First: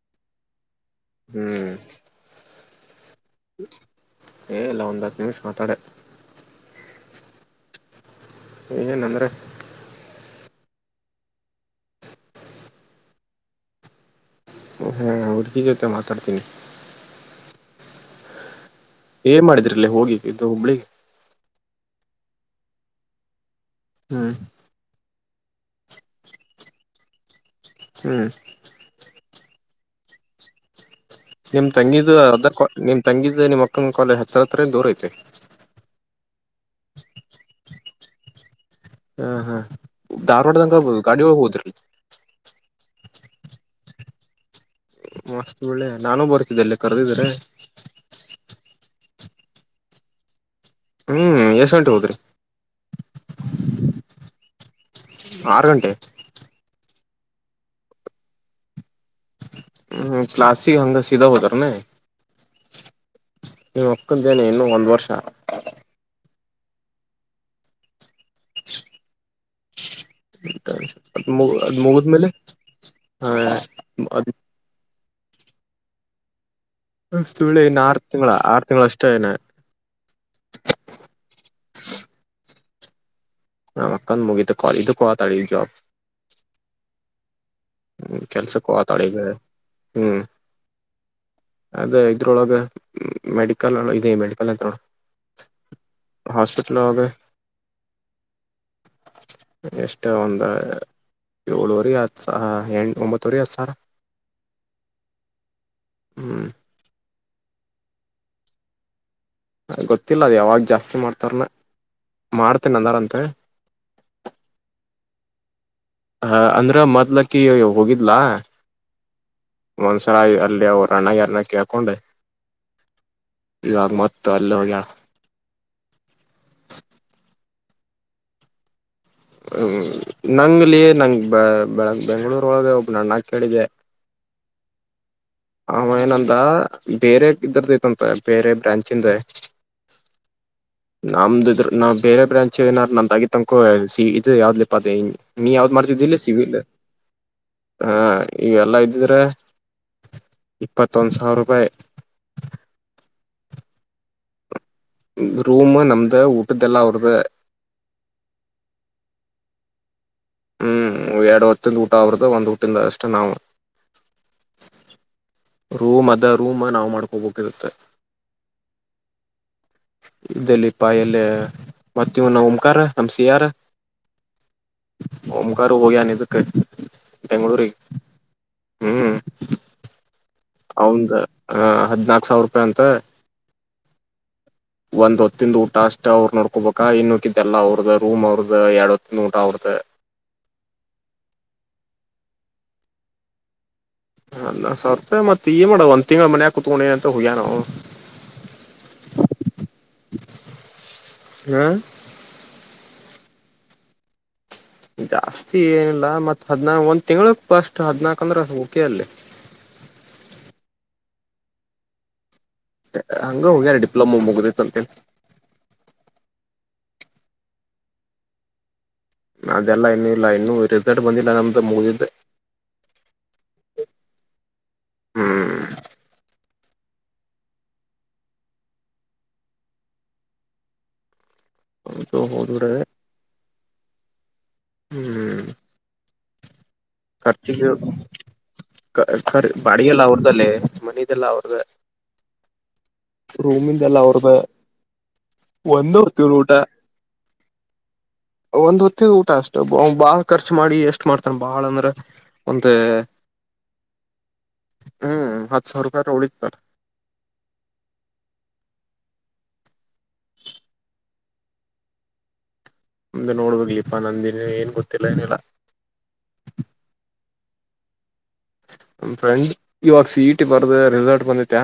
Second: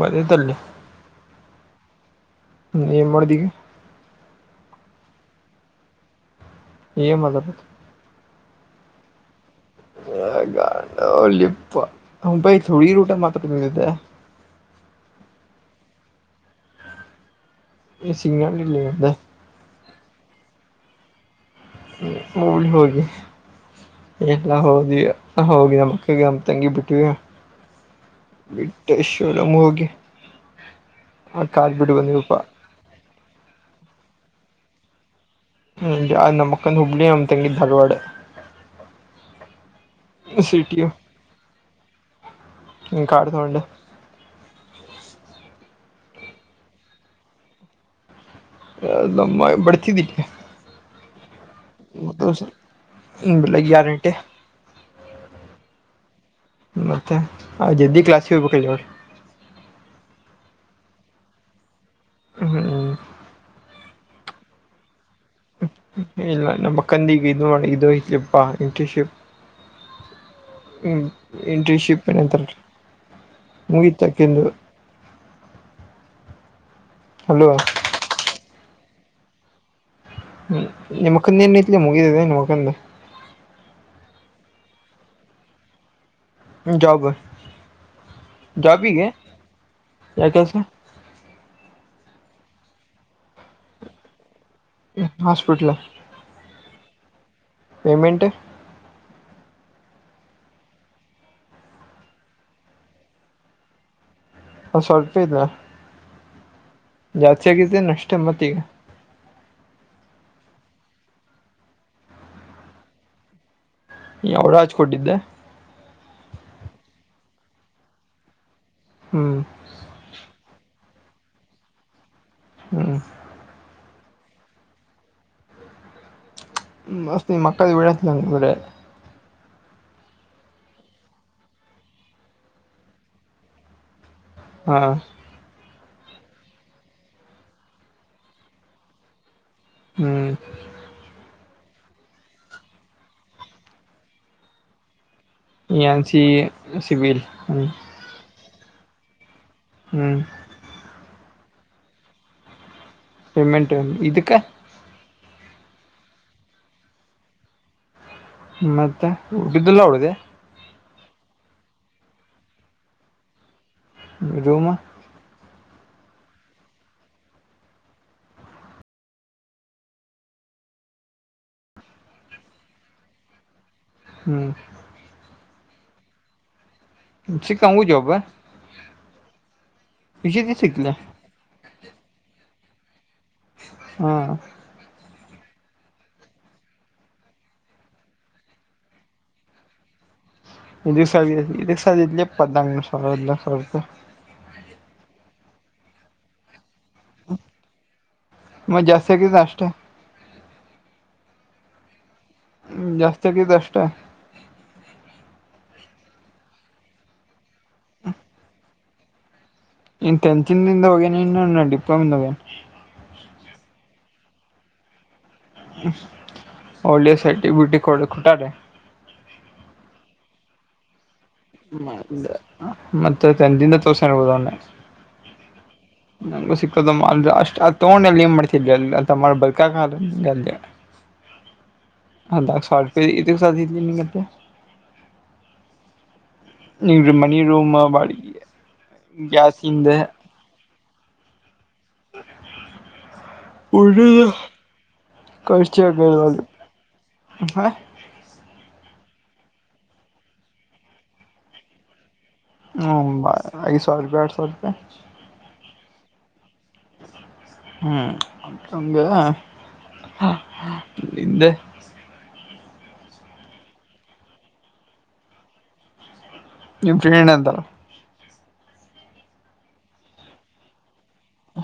ಬದೇ ತಲ್ಲ ಹ್ಮ್ ್ಮ ನೀನ್ ಮಾಡ್ದಿಗೆ ದನ್ಯೂಷ ಮಾತಾಡ ಹೇ ಮಲಬ ಏನಂದ್ರೆ ಗಂಡ ಲಿ ಪ ಅವನು ಬೈತೂ ಈ ರೂಟು ಮಾತ್ರಿದೆ ಹಾ ಹುರ್ಕಿ ಜತೆ ಮಾತಾಡತೀನಿ ಎ ಸಿಗ ನ ಇಲ್ಲಿ ಏನ್ ಮಾಡಿದ್ರಿ ಅಲ್ಲೇ ಹೋಗಿದು ಹುಬ್ಬಳಿಗೆ ಳ ಹೋಗಿ ಹ್ಮ್ ಎಲ್ಲ ಹೌದಿಯಾ ಹೋಗಿ ನಮ್ಮ ಅಕ್ಕಗೆ ನಮ್ ತಂಗಿ ಬಿಟ್ಟಿವಿ ಹ್ಮ್ ಬಿಟೇಶ್ ಲಮ್ಮುಹೋಗೆ ನಿಮ್ ತಂಗಿದು ಅದ್ ಅರ್ಧ ನಿಮ್ ತಂಗಿದು ನಿಮ್ಮ್ಕ್ಕನ ಕೊಲೆ ಹತ್ರ ಹ ದೂರ ಐತೆ ಕಲ್ಲುಬ್ಳಿ ನಮ್ ತಂಗಿ ಧಾರವಾಡ ಹಾ ಹಾ ಧಾರ್ವಾಡ್ದಂಕ ಸಿಟಿಯು ಆಗ್ಬದು ಗಾಡಿ ಒಳ ಹೋದ್ರಿ ಹ ಕಾಡತೊಂಡ ಮಸ್ತ್ ಒಳ್ಳೆ ನಾನು ಬರ್ತಿದ್ದೆಲ್ಲಿ ಕರೆದಿದ್ರೆ ಏ ನಮ್ಮ ಬಡುತಿದ್ದಿ ಹ್ಮ್ ಎಷ್ಟ್ ಗಂಟೆ ಹೋದ್ರಿ ಮುದ್ದಾಸ ಲ್ಲ ಯಾರ ಗ್ಯಾರಂಟಿ ಆರು ಗಂಟೆ ಮತ್ತೆ ಅದುದ್ದಿ ಕ್ಲಾಸ್ ಕೇಳಬೇಕು ಈಗ ಹ್ಮ್ ಕ್ಲಾಸಿ ಹಂಗ ಸೀಧಾ ಹೋದರೇನೇ ಹ್ಮ್್ಮ ನಿ ಮಕ್ಕಂದೇನೆ ಇನ್ನು ಒಂದ್ ವರ್ಷ ಇಲ್ಲ ನಮ್ಮಕ್ಕಂದಿಗೆ ಇ ವಾಡಿ ಇದು ಇಲಿಪ್ಪಾ ಇಂಟನ್ಶಿಪ್ ಇನ್ ಅದ್ ಮುಗ್ ಅದ್ ಇಂಟ್ರರ್ನ್ಶಿಪ್ ಮುಗಿದ್ಮೇಲೆ ಏನಂತಾರೆ ಹ ಅದ್ ಮುಗತಕಂದು ಅಲ್ವಾ ಸುಳಿ ಇನ್ನು ಆರು ತಿಂಗಳ ಆರು ತಿಂಗಳ ಅಷ್ಟ ಚನಾ ಹ್ಮ ನಿಮ್ಮಕ್ಕಂದ ನ್ ಇಲಿ ಮುಗಿದಿದೆ ನಿಮ್ಮಕ್ಕಂದ್ ನಮ್ ಅಕ್ಕನ್ ಮುಗಿತು ಕ ಇದಕ್ಕೋ ಇದು ಕೊತಳೆ ಈ ಜಾಬ್ ಹ್ಮ್ ಜಾಬ್ ಹ್ಮ್ ಕೆಲ್ಸಕ್ ಜಾಬಿಗೆ ಕೋತಾಳಿಗ ಹ್ಮ್ ಯಾವ ಕೆಲಸ ಅದ ಇದ್ರೊಳಗ ಮೆಡಿಕಲ್ ಇದೆ ಮೆಡಿ ಹಾಸ್ಪೆಟ್ಲು ಲೋಗ ಪೇಮೆಂಟ್ ಎಷ್ಟ ಒಂದ ಏಳುವರಿ ಆತ್ತು ಆ ಎಂಟು ಒಂಬತ್ತುವರಿ ಅ ಸರ ಹ ಸ್ವಲ್ಪ ಇದ್ನ ಹ್ಮ್ ಜಾಸ್ತಿ ಆಗಿದ್ದೆ ಅಷ್ಟೆ ಮತ್ತ ಈಗ ಗೊತ್ತಿಲ್ಲ ಅದು ಯಾವಾಗ ಜಾಸ್ತಿ ಮಾಡ್ತಾರನ ಮಾಡ್ತೇನೆ ಅಂದಾರಂತೆ ಯಾವಳ ಹಚ್ ಕೊಟ್ಟಿದ್ದೆ ಹ ಅಂದ್ರ ಮೊದ್ಲಕ್ಕಿ ಹೋಗಿದ್ಲಾ [unintelligible] ಹ್ಮ್ ಮನ್ಸರಾಯ್ ಅಲ್ಲಿ ಅವ ಪ್ರಾಣ ಯಾರನ ಕೇಳ್ಕೊಂಡು ಹ್ಮ್ ಮೊತ್ತ ಅಲ್ಲ ಹೋಗ ಮಸ್ ನೀ [unintelligible] ಮಕ್ಕದ ವಡ ನಂಗ ಕ ಹ್ಮ ನಂಗ್ಲಿ ನಂಗ ಬೆಳಗ್ ಬೆಂಗ್ಗಳೂರ್ ಒಳಗೆ ಒಬ್ ನಾನ ಕೇಳಿದೆೆ ಹಾ ಅವ ಏನಂದ ಬೇರೆ ಇದರ ಐತೆಂತೆ ಬೇರೆ ಬ್ರಾಂಚಿಂದ ಹ್ಮ್ ನಮ್ದ ಇದ್ರ ನಾವವು ಬೇರೆ ಬ್ರಾಂಚ್ ಏನಾರ ನ ತಗಿ ತನ್ಕ ಸಿ ಇ ಯಾವ್ದ್ಲಪ ಅದು ನ್ ಸಿ ಸಿಬಲ್ ಈವೆಲ್ಲಾ ಇದ್ದಿದ್ರೆ ಹ್ಮ್ ತ್ತೊಂದು ಸಾವ ರೂಪಾಯಿ ಪಮೆಂಟ್ ಇದುಕ್ಕ ರೂಮ ನಮ್ದ ವಊಟದಲ್ಲಾ ಅವೃದ ಮತ್ತೆ ಉಡುಬಿದ್ದಲ್ಲ [unintelligible] ಅವಡ್ದ ಹ್ಮ್ ಎರಡು ಹೊತ್ತಂದು ಊಟ ಅವರದು ಒಂದ್ ಊಟಿಂದ ಅಷ್ಟೇ ನಾವು ರೂಮ್ ಅದ ರೂಮ್ ನಾವು ಮಾಡ್ಕೋಬೇಕಿರುತ್ತೆ ಇದಲ್ಲಿ ಪ ಎಲ್ಲ ಮತ್ತ ಇವ ನ ಉಮಕಾರ ನಮ್ಸಿಯಾರ್ ಹ್ಮ್ ಓಂಕಾರ ಹೋಗ್ಯ ನಿ ಇದಕ್ಕೆ ಬೆಂಗಳೂರಿಗೆ ಹ್ಮ್ ಅವಂದ ಹದ್ನಾಕು ಸಾವಿರ ರೂಪಾಯಿ ಅಂತ ಹಾ ಒಂದ್ ಹೊತ್ತಿಂದ ಊಟ ಅಷ್ಟ ಅವರು ನೋಡ್ಕೋಬೇಕಾ ಇನ್ನುಕ್ಕಿದ್ದೆಲ್ಲ ಅವ್ರದ ರೂಮ್ ಅವ್ರದ ಎರಡ್ ಹೊತ್ತಿಂದ ಊಟ ಅವ್ರದ್ದ ಇದು ಸದು ಸ [unintelligible] ಪಂಗ ಸರ ಇ ಸರ ಹ ಸಾವಿರ ರೂಪಾಯಿ ಮತ್ತ ಈಏ ಮಾಡ ಒಂದ್ ತಿಂಗಳ ಮನೆಗೆ ಮ ಜಾಸ್ ಜಷ್ಟ ಹ್ಮ್ ಹ್ಮ್ ಜಾಸ್ತ [unintelligible] ಕತ್ತು ಅಷ್ಟ ಜಾಸ್ತಿ ಏನಿಲ್ಲ ಮತ್ ಹದ್ನ ಒಂದ್ ತಿಂಗಳು ಫಸ್ಟ್ ಹದ್ ನಾಕ್ ಅಂದ್ರ ಹಸು ಕಲ್ [inaudible] ಇನ್ ಟೆಂತ್ [unintelligible] ದ ಹೇ ಇ ಡಿಪ್ಲೋಮಿೇ ಲಮ್ಮ ಮುಗದ ಅಂತೆ [unintelligible] ಳಿಯ ಸೈ ಬ್ಯುಟಿ ಕಡ ಕುುಟಾರೆ ಅದೆಲ್ಲ ಇನ್ನೂ ಇಲ್ಲ ಇನ್ನ ಉ ಮತ್ತೆ ದಿಂದ ತೋರ್ಸ ಹಬೋದ ಅವನ್ನೆ ಹ್ಮ್ ನಗೂ ಸಿ ಅಷ್ಟ್ ಆ ತೋೊಂಡಲ್ಲಿ ಮಾಡ್ತಿದ್ರ ಅ ಬರ್ಕಕ್ ಅ ಅದು ಅದಾ ಹೋದ್ರೆ ಶರ್ ಇದು ನಿಗತ್ತ ಹ್ಮ್ ನಿಂಗೆ ಮನಿ ರೂಮ್ ಖರ್ಚಿಗೆರ್ ಬಾಡಿಗೆ ಗ್ಯಾಸಿಂದ ಬಾಡಿಗೆಲ್ಲ ಅವ್ರ್ದಲ್ಲೇ ಮನದೆಲ್ಲ ಅವ್ರ್ದ ಹ ರೂಮಿಂದ ಎಲ್ಲ ಅವ್ರ್ದ ಕಚ ಅಗ ಹ ಒಂದ್ ಹೊತ್ತಿದ ಊಟ ಅಷ್ಟು ಬಾಳ್ ಖರ್ಚಚ್ ಮಾಡಿ ಎಷ್ಟ್ ಮಾಡ್ತನ್ ಬಾಳ ಅಂದ್ರ ಒಂದ್ ಹ್ಮ ಅಐ ಸಾವ ರೂಪೆ ಆ ಸಾವ ರೂಪೆ ಸರ್ಕಾರ ಳಿತತ ಹ್ಮ್ಂಗ ಇ ಮುಮ್ದೆ ನೋಡ್ಬೇಕ ಲೀಪಾ ನಂದಿನ ಏನ್ ಗೊತ್ತಿಲ್ಲ ಏನೆಲ್ಲಾ ನಿಮ್ ಪ್ರೇಂಡ ಅಂತಲ್ಲ ಫ್ರೆಂಡ್ ಇವಾಗ ಸೀಟ್ ಬರ್ದೆ ರಿಸಲ್ಟ್ ಬಂದೈತ್ಯಾ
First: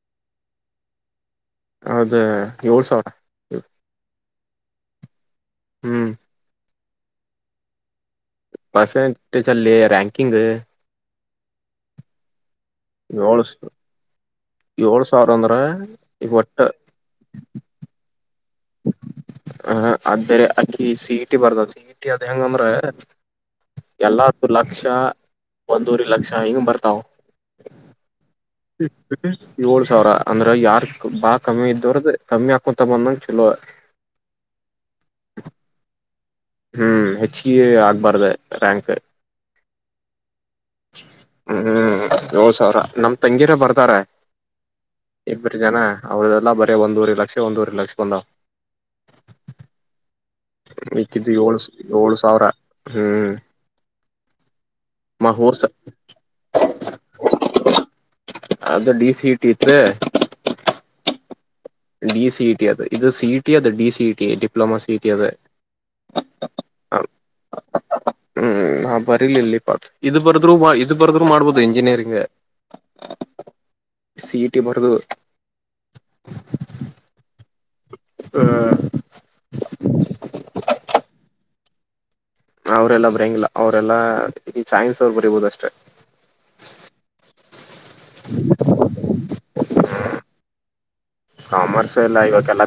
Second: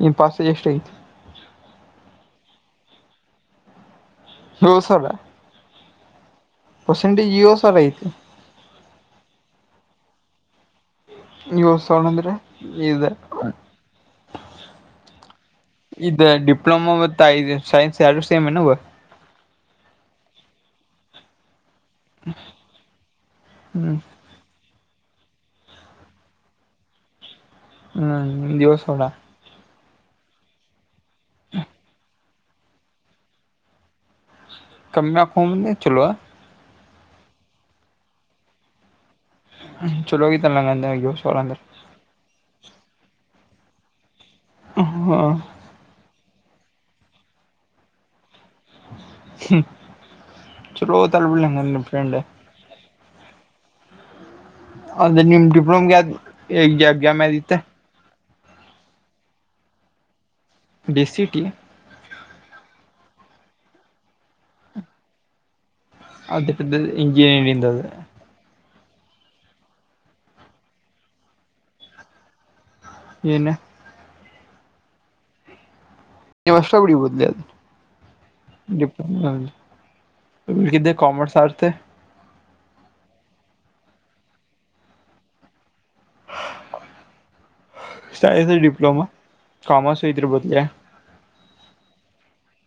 ನಿನ್ ಪಾಸ್ಜ ಎಷ್ಟ ಆಗತಿ ಅದೇ ಏಳ್ ಸಾವಿರ ರೌಸರ ಹ್ಮ್ ಪರ್ಸೆಂಟೆಜ ಇಒ ಸ ರಯತಿ ಪಸೆಟ್ ಚಲ್ಲೆ ರ್ಯಾಕಿಂಗ ತ್ ಸಾವಿರ ಅಂದ್ರೆ ಇದು ಏಳ್ ಏಳ್ ಸಾವಿರ ಅಂದ್ರ ಇದು ಈಗ ಡಿಪ್ಲೊಮಾ ಮ ಐದು ಸೈನ್ಸ್ ಯಡು ಹ ಅ್ದೇರೆ ಅಕ್ಕಿ ಸೀಟಿ ಬರ್ದ ಸಿ ಟ್ಟಿ ಅದ ಹೆಂಗಂದ್ರೆ ಹ್ಞೂ ಎಲ್ಲು ಲಕ್ಷ ಒಂದೂರಿ ಲಕ್ಷ ಹಿಂಗ ಬರ್ತಾವ ಹ್ಮ್ ರ್ಷ ಸರ ಅಂದ್ರೆ ಯಾರು ಬಾ ಕಮ್ಮಿ ಇದ್ದ್ರದ ಕಮ್ಮಿಯಾ ಕೊತ ಬಂದ ಚಲೋ ಕಮ್ಮಿ ಹಾಕೊಂಬಂದೆ ಚಲೋ ಹ್ಮ್ ಹೆಚ್ಚಿಗೆ ಆಗ್ಬಾರ್ದ ರ್ಯಾಂಕ್ ಚಲೋಗಿ ತರಲ್ಲಂಗ ಅಷಲಂದ ನಮ ತಂಗಿರ ಬರ್ತಾರ ಹಾಂ ಇಬ್ಬರು ಜನ ಅವಳದ ಅಲ್ಲ ಬರೀ ಒಂದೂ ರಿ ಲಕ್ಷ ಒಂದೂರಿ ಲಕ್ಷ ಬಂದ ಚಲೋ ಓದಲ್ಲ ಹಾದ್ದು ಬಿಡ್ಲಿ ಏಳು ಹಂಗಂದ್ರೆ ನಿಮ್ಮ ಏಳು ಫ್ರೆಂಡ್ ಸಾವಿರ ಹ್ಮ್ ಅದ್ರೆ ಮ ನಿಮ್ ಹೋರ್ಸ ಡಿಪ್ಲೋಮ ಎಗ ಮ್ತೆ ಅದು ಡಿ ಸಿ ಇಟ್ಟ ಇತ್ ಬಿಸಿಟಿ ಡಿ ಸಿಇ ಟಿ ಅದು ಇದು ಸಿ ಟಿ ಅದ ಡಿ ಸಿಇಟಿ ಡಿಪ್ಲೊಮ ಸಿಇಟಿ ಅದ ಅದು ಇಜಿಯ ಇಂದ ಬರಿರ್ಲ ಪಾ ಇದು ಬರ್ದ್ರು ಇದು ಬರ್ದ್ರು ಮಾಡ್ಬೋದು ಎಂಜಿನಿಯರಿಂಗ್ ಏನು ಸಿಇಟಿ ಬರ್ದು ಸಗಿ ಬದಲ ಕ ಕಾಮರ್ಸ್ ಆಡ್ಸ್ ಅವರೆಲ್ಲ ಬರಯಂಗಿಲ್ಲ ಅವರೆಲ್ಲಾ ಈ ಸೈನ್ಸ್ ಅವ್ರ ಬರಿಬೋದಷ್ಟೆ ಸ ಡಿಪ್ಲೋಮಾ ಕಾಮರ್ಸ್ ಇದ್ರ ಬದಲ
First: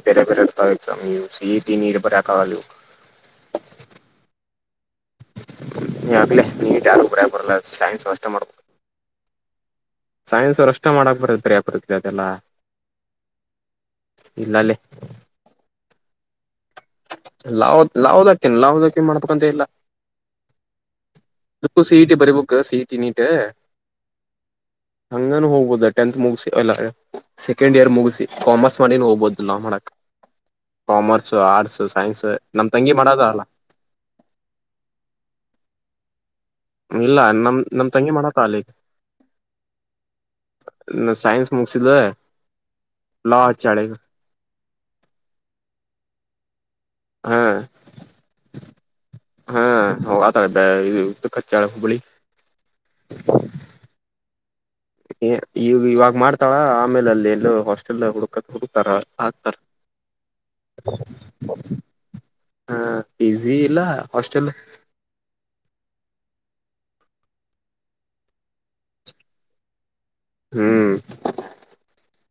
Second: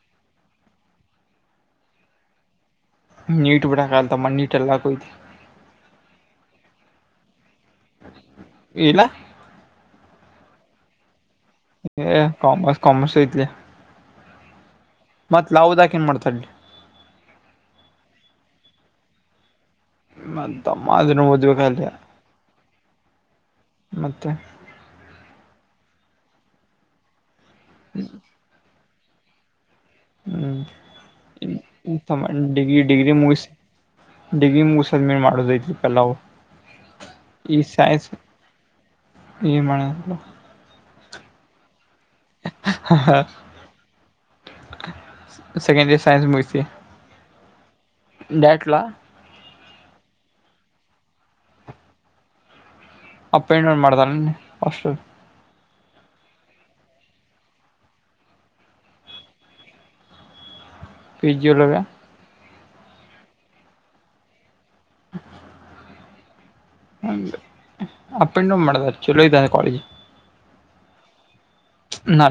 ಬ ಬ ಸ ಸಿಟಿ ಬರೆದಾಗ ಇವು ನೀಟ ಬಿಡ ಕಾಲತಮ್ಮ ನೀಟ ಎಲ್ಲಾಯತಿ ನಿ ಟ ಗಿ ನೀ ಬರೆಯಕ್ ಬರಲ್ಲ ಸೈನ್ಸ್ ನಷ್ಟ ಮಾಡದು ಇಲ್ಲ ಸೈನ್ಸ್ ಅವರು ಅಷ್ಟೇ ಮಾಡಕ್ ಬರತ್ತದು ಕಾಮರ್ಸ್ ಕಾಮರ್ಸ್ ಐತಲಾ ಇಲ್ಲಲ್ಲೇ ಮತ್ ಲಾದಾಕ ಏನ್ ಮಾಡ್ತಿ ಲಾವ ಲಾವುದಾಕನ್ ಲಾವದಾಕನ್ ಮಾಡ್ಕೊಂತ ಇಲ್ಲ ಮದ ಅ ಸಿಈಟಿ ಬರ್ಬೇಕಕ್ ಸಿಈಟಿ ನೀಟ ಮತ್ತೆ ಹಂಗಾನ ಹೋಗ್ಬೋದ ಅ ಟಂತ್ ಮೂಗಿಸಿ ಒಲೆ ಸೆಕೆಂಡ್ ಇಯರ್ ಮುಗಿಸಿ ಕಾಮರ್ಸ್ ಮ ಹೋಗ್ದಿಲ್ಲಾ ಮಾಡಕ್ ಹ್ಮ್ ಕಾಮರ್ಸ್ ಆರ್ಟ್ಸ್ ಸೈನ್ಸ್ ನಮ್ ಡಿಗ್ರಿ ತಂಗಿ ಡಿಗ್ರಿ ಮಾಡದ ಅಲ್ಲ ಮುಗಿಸಿ ಡಿಗ್ರಿ ಮುಗಿಸದ ಮೇನ್ ಮಾಡೋದಐತ್ರಿ ಪಲ್ಲ ಇಲ್ಲ ನಮ ನಮ ತಂಗಿ ಮಾಡತ್ತ ಲ್ಲ ಈಗ ಏನ್ ಮಾಡ ನ ಸೈನ್ಸ್ ಮುಗಿಸಿದ್ದಲ ಸೆಕೆಂಡ ಸೈ ಮುಗಿಸಿ ಹಾ ಡ್ಯಾಟ್ಲ ಹಾ ಆತಾಳ ಇದು ಕಚ್ಚಾಳ ಹುಬ್ಬಳಿ ಅಪ್ಪ ಇನ್ನೂರು ಮಾಡ್ದಳ ಹಷ್ಟಟರು ಈಗ ಇವಾಗ ಮಾಡ್ತಳ ಆಮೇಲೆ ಅಲ್ಲಿ ಎಲ್ಲ ಹಾಸ್ಟೆಲ್ ಹುಡುಕತ್ ಹುಡುಕ್ತಾರ ಹಾಕ್ತಾರ ಪಜಜುಲ್ಲ ಹ ಈಸಿ ಇಲ್ಲ ಹಾಸ್ಟೆಲ್ [inaudible] [unintelligible] ಹ ಅಪ್ಪ ಇನ್ನೂ ಮಾಡದ ಚಲೋ ಇದ್ದ ಕಾಲೇಜ್ ಹ್ಮ್ ನಾ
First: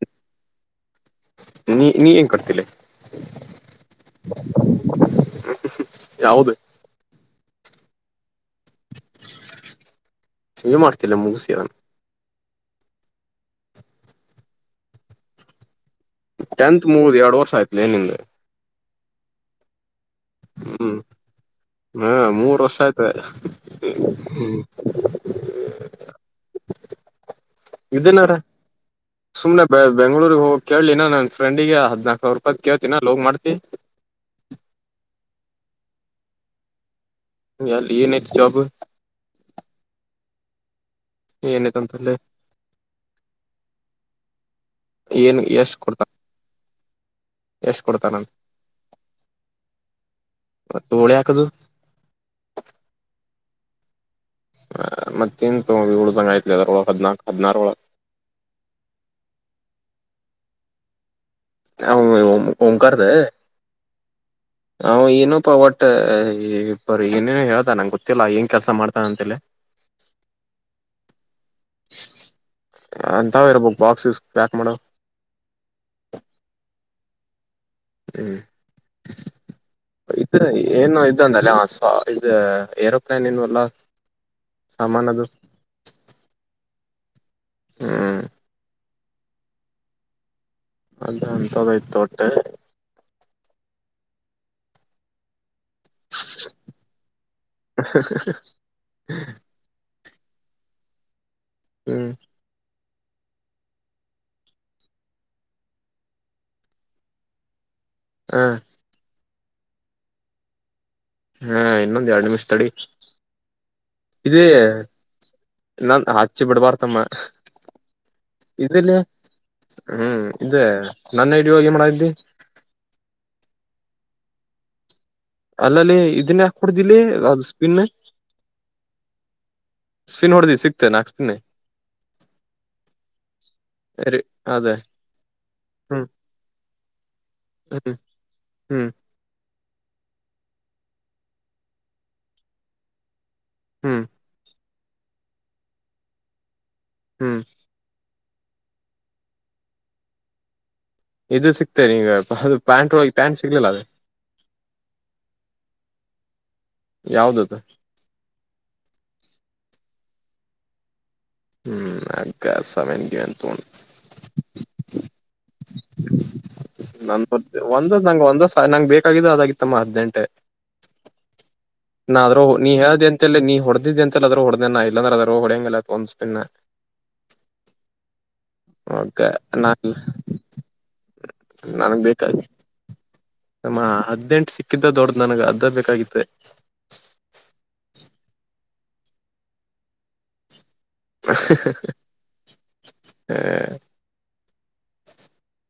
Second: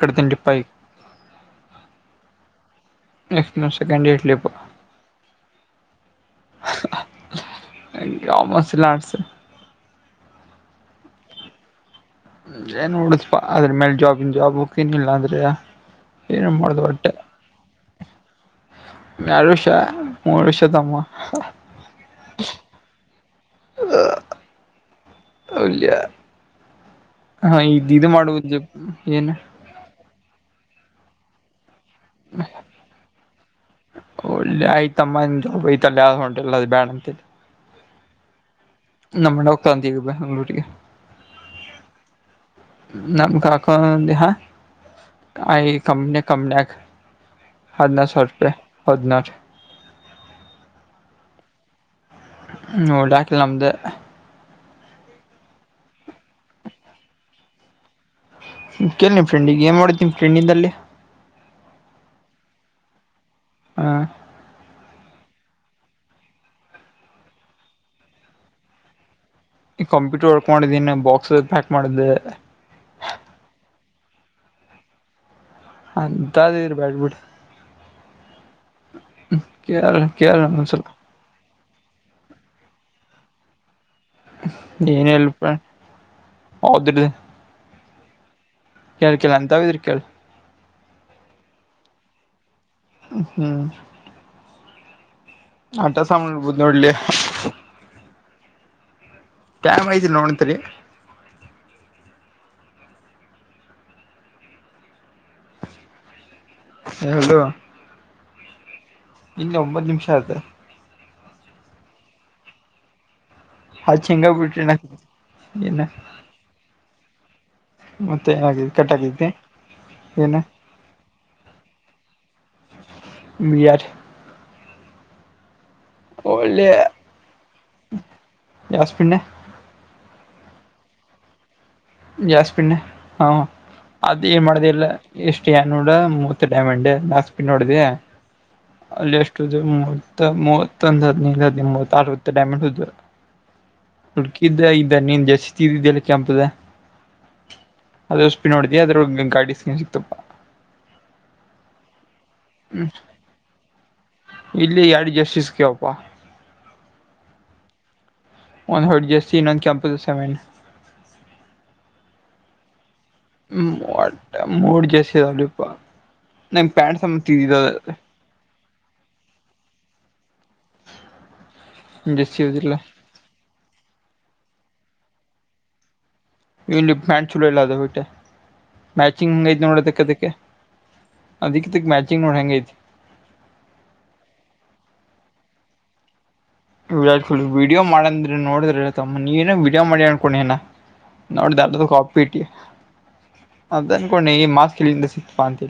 ನಡ ತಿ ಪೈ ನೀ ನೀ ಏನ್ ಕಡ್ತಿಲ್ಲ ನೆಕ್ಸ್ಟ್ ನಾನು ಸೆಕೆಂಡ್ ಇಯರ್ ಲಿಪ ಯಾವುದು ಮಸಲ್ಲ ಆಡ್ಸ ನೀ ಮಾಡ್ತಿಲ್ಲ ಮುಗಸಿದನ್ ಏನ್ ನೋಡಸ್ಪಾ ಅದ್ರ ಮೇಲೆ ಜಾಬನ್ ಜಾಬ್ಕ ಏನಿಲ್ಲ ಅಂದ್ರೆ ಏನು ಟೆಂತ್ ಮೂದ ಎರಡ್ ವರ್ಷ ಆಯ್ತು ಏನಿಲ್ಲ ನಷ ಹ್ಮ್ ಹಾ ಮೂರು ವರ್ಷ ಆಯ್ತ ಹ್ಮ್ ಒಳ್ಳೆ ಹಾ ಇದ್ ಇದು ಇದೇನಾರ ಮಾಡುವುದು ಏನು ಸುಮ್ನೆ ಬೆ ಬೆಂಗ್ಗಳೂರ್ಗ್ ಹೋಗ ಕೇಳಿಿನ ನನ್ ಫ್ರೆಂಡಿಗೆ ಹದ್ನಾಾಕಕ್ ಸಾವಿರ ರೂಪಾಯಿ್ ಕೇಳ್ತಿನಲ್ಲ ಹೋಗ್ ಮಾಡ್ತಿ ಬಯತಲ್ಲಿ ಯ ಆದ ಹೊಂಟಲ್ಲ ಅದು ಬ್ಯಾಡ ಅಂತಲ್ಲಿ ಯಲ್ಲಿ ಇಏನ ಜೊಬ್ ನಮ್ಮ ನಕಾಂತಗ ಬೆಂಗ್ಳೂರಿಗೆರಿಗೆ ಏನೈತಿ ಅಂತಲ್ಲಿ ನಮ ಆಕ ಹ ಆ ಕಮ್ಮ ಕಮ್ಮನ ಎಷ್ಟ ಕೊಡ್ತಾರ ಹದಿನಾರು ಮೋಳಿ ಹಾಕದು ಹ್ಮ ಡಾಕ ನಮ್ದ ಮತ್ತೇನ್ ತ ಳುದಂಗ ಆಯ್ತ್ಲಿ ಅದರೊಳ ಹದ್ನಾಕಕ್ ಹದ್ಿನಾರ ಒಳಗೆ ಕೇಳ ನಿಮ್ ಫ್ರೆಂಡ್ ಈಗ ಏನ್ ಮಾಡುತ್ತ ನಿಮ ಫ್ರೆಂಡಿಂದಲ್ಲಿ ಹ ಂಕಾರದ ಹ ಹ ಏನು ಪ್ಪ ಒಟ್ಟ ಬ ಏನೇನು ಹೇಳ್ದ ನಂಗೆ ಗೊತ್ತಿಲ್ಲಾ ಏನ್ ಕೆಲಸ ಮಾಡ್ತಾನ ಅಂತ ಹೇಳ ಈ ಕಂಪ್ಯೂಟರ್ ವರ್ಕ್ ಮಾಡಿದೀನ ಬಾಕ್ಸ್ ಪ್ಯಾಕ್ ಮಾಡಿದ್ದೆ ಬಾಕ್ಸಸ್ ಪ್ಯಾಕ್ ಮಾಡು ಅಂತದ್ ಇರ್ಬ್ಯಾಡ್ ಬಿಡ್ ಹ್ಮ್, [unintelligible] ಕೇಳ ಕೇಳ ಇದು ಒಂದ್ಸಲ ಏನು ಇದದು ಅಂದಲ್ಲ ಆಸ್ ಹ ಇದು ಏರೋ ಪಲೇನ್ ಏವಲ್ಲ [inaudible] ಏನಲ್ಪ ಹೌದ್ರ [unintelligible] ಹ್ಮ, ಕೇಕೆಲ್ಲ ಅಂತಾವ ಇದರ್ಕ [unintelligible] ಅದ ಅಂತದಯ್ತು ಒಟ್ಟೆಗ, - ಹ್ಮ್, ಆಟ ಸಬೋದು ನೋಡ್ಲಿ, - ಹ್ಮ [inaudible] ಕಾಮ್ರಾ ಇದ್ದ ನೋಡಂತರಿ [unintelligible] ಹ್ಮ್, ಹೇಳದು [inaudible] ಹ್ಮ [unintelligible] ಇಲ್ಲಿ ಒಂಬತ್ತು ನಿಮಿಷ ಆಯತೆ. - ಹ್ಮ, ಇನ್ನೊಂದುಎರಡ್ ನಿಮಿಷ ತಡಿ. ಹಚ್ ಹೆಂಗ - ಇದೇ ಬಿಟ್ರಿ ಏನ ನಾನ್ ಹಚ್ಚಿ ಬಿಡ್ಬಾರತಮ್ಮ. - ಹ ಮತ್ತೆ [inaudible] ಏನಾಗಿದೆ ಕಟ್ ಇದಲ್ಲಿ ಆಗೈತಿ ಹ್ಮ್, ಏನ ಇದೆ ನನ್ನ ಇಡ ಹೋಗ ಮಾಡಿದ್ದಿ, - ಎಯಾರ [unintelligible] ಅಲ್ಲಲ್ಲಿ ಇದನ್ನ ಹಾಕ್ ಬಾಡ್ದಿಲ್ಲಿ ಅದು ಸ್ಪಿನ್, - ಯಾಸ್ಪಿನ್ನ ನ್ ಹೊಡ್ದಿ ಸಿಕ್ತತೆ ನಾಕ್ಸ್ಪಿನಿ, - ಜಾಸ್ಪಿನ್ ಹ, ರಿ ಅದ ಏನ್ ಅದೇ ಮಾಡುದಲ್ಲ ಎಷ್ಟು ನೋಡ ಹ್ಮ್ ಮೂತ್ ಡೈಮಂಡೆ, - ಬಸ್ [inaudible] ನ್ನೋಡಿದ ಹ್ಮ್ ಹ್ಮ್ [unintelligible] ಅಲ್ಲಿ ಎಷ್ಟು. - ಮೂವತ್ ಮೂವತ್ತೊಂದು ಹದ್ ಹದ್ಿ [unintelligible] ಮೂವತ್ ಅರವತ್ತು ಡೈಮಿಟ್ ಹದು ಹ್ಮ್ ುಡುಕ ಇದ್ದಐ [inaudible] ನೀನ್ ಜಸ್ತಿ ಇದಿದ್ದಲ್ಲಿ ಕೆಂಪದ,. - ಹ್ಮ್, ಅದ ಉಸಪಿ ನೋಡ್ದ ಅದ್ರ ಗಾಡಿಸ್ಕೊಂಡನ್ ಸಿಕ್ತಪ್ಪಾ,. - ಇದು ಸಿಗ್ತೇನೆ ಈಗ. - ಅದು ಪ್ಯಾಂಟ್ ಒಳಗೆ ಪ್ಯಾಂಟ್ ಸಿಗ್ಲಿಲ್ಲ ಅದೇ ಇಲ್ಲಿ ಎರಡು ಜರ್ಸಿ ಸಿಕ್ಯಾವಪ್ಪ ಯಾವ್ದದು. - ಒಂದ್ ಹೊಡ್ ಜಾಸ್ತಿ ಇನ್ನೊಂದ ಕೆಂಪ. ದಸಾಮನ್ [unintelligible] ಹ್ಮ್, ಅ ಸಮ [unintelligible] ಮ ಮೂರ ಜಸ [inaudible] ಸ [inaudible] ನ ಒಂದ ನಂ ಒಂದಷ್ಟ [unintelligible] ನಂಗೆ ಬೇಕಾಗಿದ್ದ ಅದಾಗಿತ್ತಮ್ಮ ಹದಿನೆಂಟೆ. - ನಾ ಜರ್ಸಿ ಆದ್ರೂ ನೀ ಇದಿಲ್ಲ ಹೇಳ್ದಿ ಎಂತಲ್ಲ ನೀ ಹೊಡದ್ದ ಇದ ಅಂತಲ್ಲ ಅ್ರರು ಹೊಡೆದನ ಇಲ್ಲಂದ್ರ ಅದ್ರ ಹೊಂಗಲ್ಲ ಇಲ್ಲಿ ಮ್ಯಾಂ ಚಲೋ ಇಲ್ಲ ಅದುಟ್ಟ ಓಕೆ ಮ್ಯಾಚಿಂಗ್ ಹೆಂಗೈಐತಿ ನಾ ನೋಡ ಅದಕ್ಕ ಅದಕ್ಕೆ ಅದಕ್ಕದಕ್ಕೆ ಮ್ಯಾಚಿಂಗ್ ನೋಡ ಹೆಂಗ ಐತಿ ಅಮ್ಮ ಹದ್ನೆಂಟು ಸಿಕ್ಕಿದ್ದ ದೊಡ್ದ್ ನನಗೆ ಅದ ಬೇಕಾಗಿತ್ತ ವಿರಾಟ್ ಕೊಹ್ಲಿ ವಿಡಿಯೋ ಮಾಡಂದ್ರೆ ನೋಡ್ರಿತಮ್ಮ ನೀವೇನ ವೀಡಿಯೋ ಮಾಡಿ ಅನ್ಕೋ ನ ನೋಡ್ದ [unintelligible] ಇಟ್ಟಿ ಅನ್ಕೊಂಡೆ ಈ ಮಾಸ್ ಇಲ್ಲಿಂದ ಸಿಕ್ಪಾ ಅಂತ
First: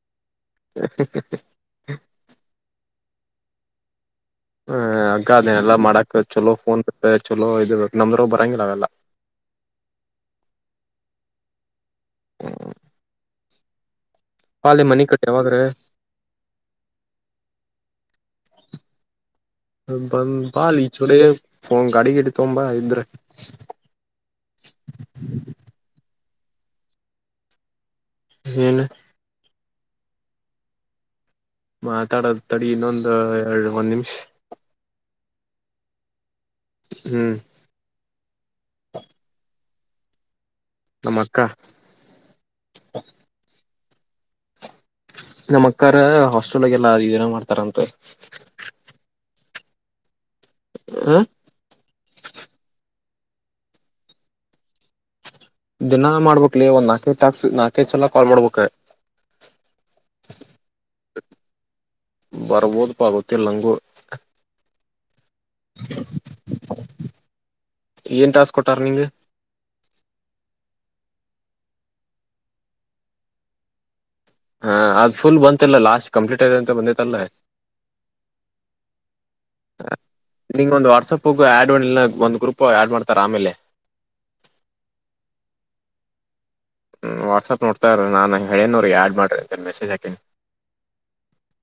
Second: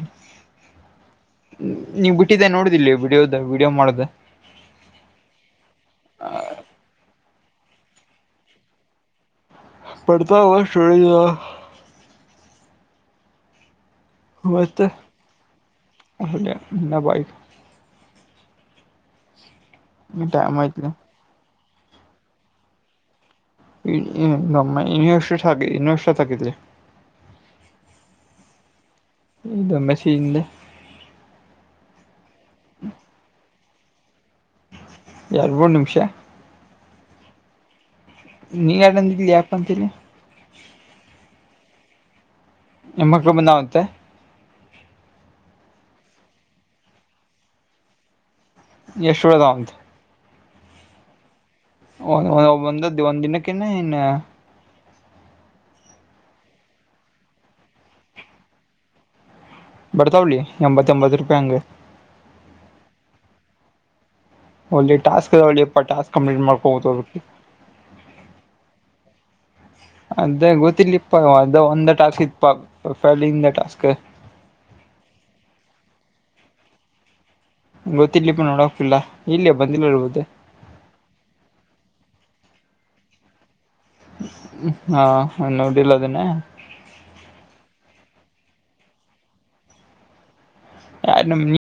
ನೀವ ಬಿಟ್ಟಿದ್ದೆ ನೋಡಿ ವಿಡಿಯೋದ ವಿಡಿಯೋ ಮಾಡ್ದ ಹ್ಮ [inaudible] ಇದ ಎಲ್ಲ ಮಾಡಕಕ್ ಚಲೋ ಫೋನ್ ಚಲ ಎಲ್ಲೋ ಇದರ್ ಬು ನಮ್ದ್ರ ಬರಂಗಿಲ್ಲ ಅವೆಲ್ಲ ಪಡತ ಹೇ [unintelligible] ಸ್ಟೋಡೆಜದ ಹ್ಮ [unintelligible] ಯಾವಾಗ್ರೆ [unintelligible] ಬಾಯ ಬ ಟೈಮ್ ಆಯ್ತು ಬಾಲಿಚರೆ ಹ ಗಾಡಿ ಗಿಡಿ ಅಂತ ತಗೋಬೋ ಇದ್ರೆ ಸಾಗತಿ [unintelligible] ಏನ [unintelligible] ಮಾತಾಡೋದ ತಡ ಇನ್ನೊಂದು ಎರಡು ಒಂದು ನಿಮ್ಷ ಎರ ಮೂರು ನಿಮಿಷ ಹ್ಮ್ ನೀಗಡನ್ ದಲಿ ಆ ತಲ್ಲಿ ಮಕ್ಕ ನಿಮ್ಮ ಮಕ್ಳು ಬಂದಾವಂತೆೆ ನಮ್ಮ ಅಕ್ಕಾರ ಹಾಸ್ಟೆಲ್ಗಲ್ಲ ಅನ ಮಾಡ್ತಾರಂತೆ [unintelligible] ಹ ಒಂದು ಒಂದು ದಿನಕ್ಕೆನ್ನ ಇನ್ನ ದಿನಾ ಮಾಡ್ಬಕ್ಲಿ ಒಂದ್ ನಾಲ್ಕೆ ಟ್ಯಾಕ್ಸ್ ನಾಲ್ಕೆ ಚಲ ಕಾಲ್ ಮಾಡ್ಬೇಕ ಬರ್ತಾವಲಿ ಎಂಬತ್ತ ಎಂಬತ್ತು ರೂಪಾಯ ಅಂಗ ಬರ್ಬೋದು ಪಾ ಗೊತ್ತಿಲ್ಲರಂಗರು ಒಳ್ಳ [inaudible] ಟಾಸ್ಕ್ ಟಾಸ್ಕ್ ಕಂಪ್ಲೀಟ್ ಮಾಡ್ಕೋಬಹುದು ಏನ್ ಟಾಸ್ಕ್ ಕೊಟ್ಟಾರ ನಿಂಗೆ ಅದೇ ಗೊತ್ತಿಲಿಪ್ಪ ಅದ ಒಂದ ಟಾಸ್ಕ್ ಇಪಾ [unintelligible] ಫೈಲ್ ಟಾಸ್ಕ್ ಹಾ ಅದ್ ಫುಲ್ ಬಂತಲ್ಲ ಲಾಸ್ಟ್ ಕಂಪ್ಲೀಟ್ ಯದೆ ಅಂತ ಬಂದೈತ್ತಲ್ಲ ಗೆ ಗೊತ್ತಿರ್ಲಿ ಪ ನೋಡಕ್ತಿಲ್ಲ ಇಲ್ಲಯ ಬಂದಿಲ್ಲರ್ಬುದ ನಿಂಗ್ ಒಂದ್ ವಾಟ್ಸಪ್ ಆಡ್ ಒಂದಿಲ್ಲ ಒಂದ್ ಗ್ರೂಪ್ ಆಡ್ ಮಾಡ್ತಾರ ಆಮೇಲೆ ಹಾ ಮನ್ನೋಡಿಲ್ಲ ಅದನ್ನೇ ಹ್ಞ ವಾಟ್ಸ್ಯಪ್ ನೋಡ್ತಾರೀ ನಾನು ಹೇಳೇನೋ ರೀ ಆ್ಯಡ್ ಮಾಡಿರಿ ಅಂತ ಮಸಜ್ ಹಾಕೀನಿ ಯಾರ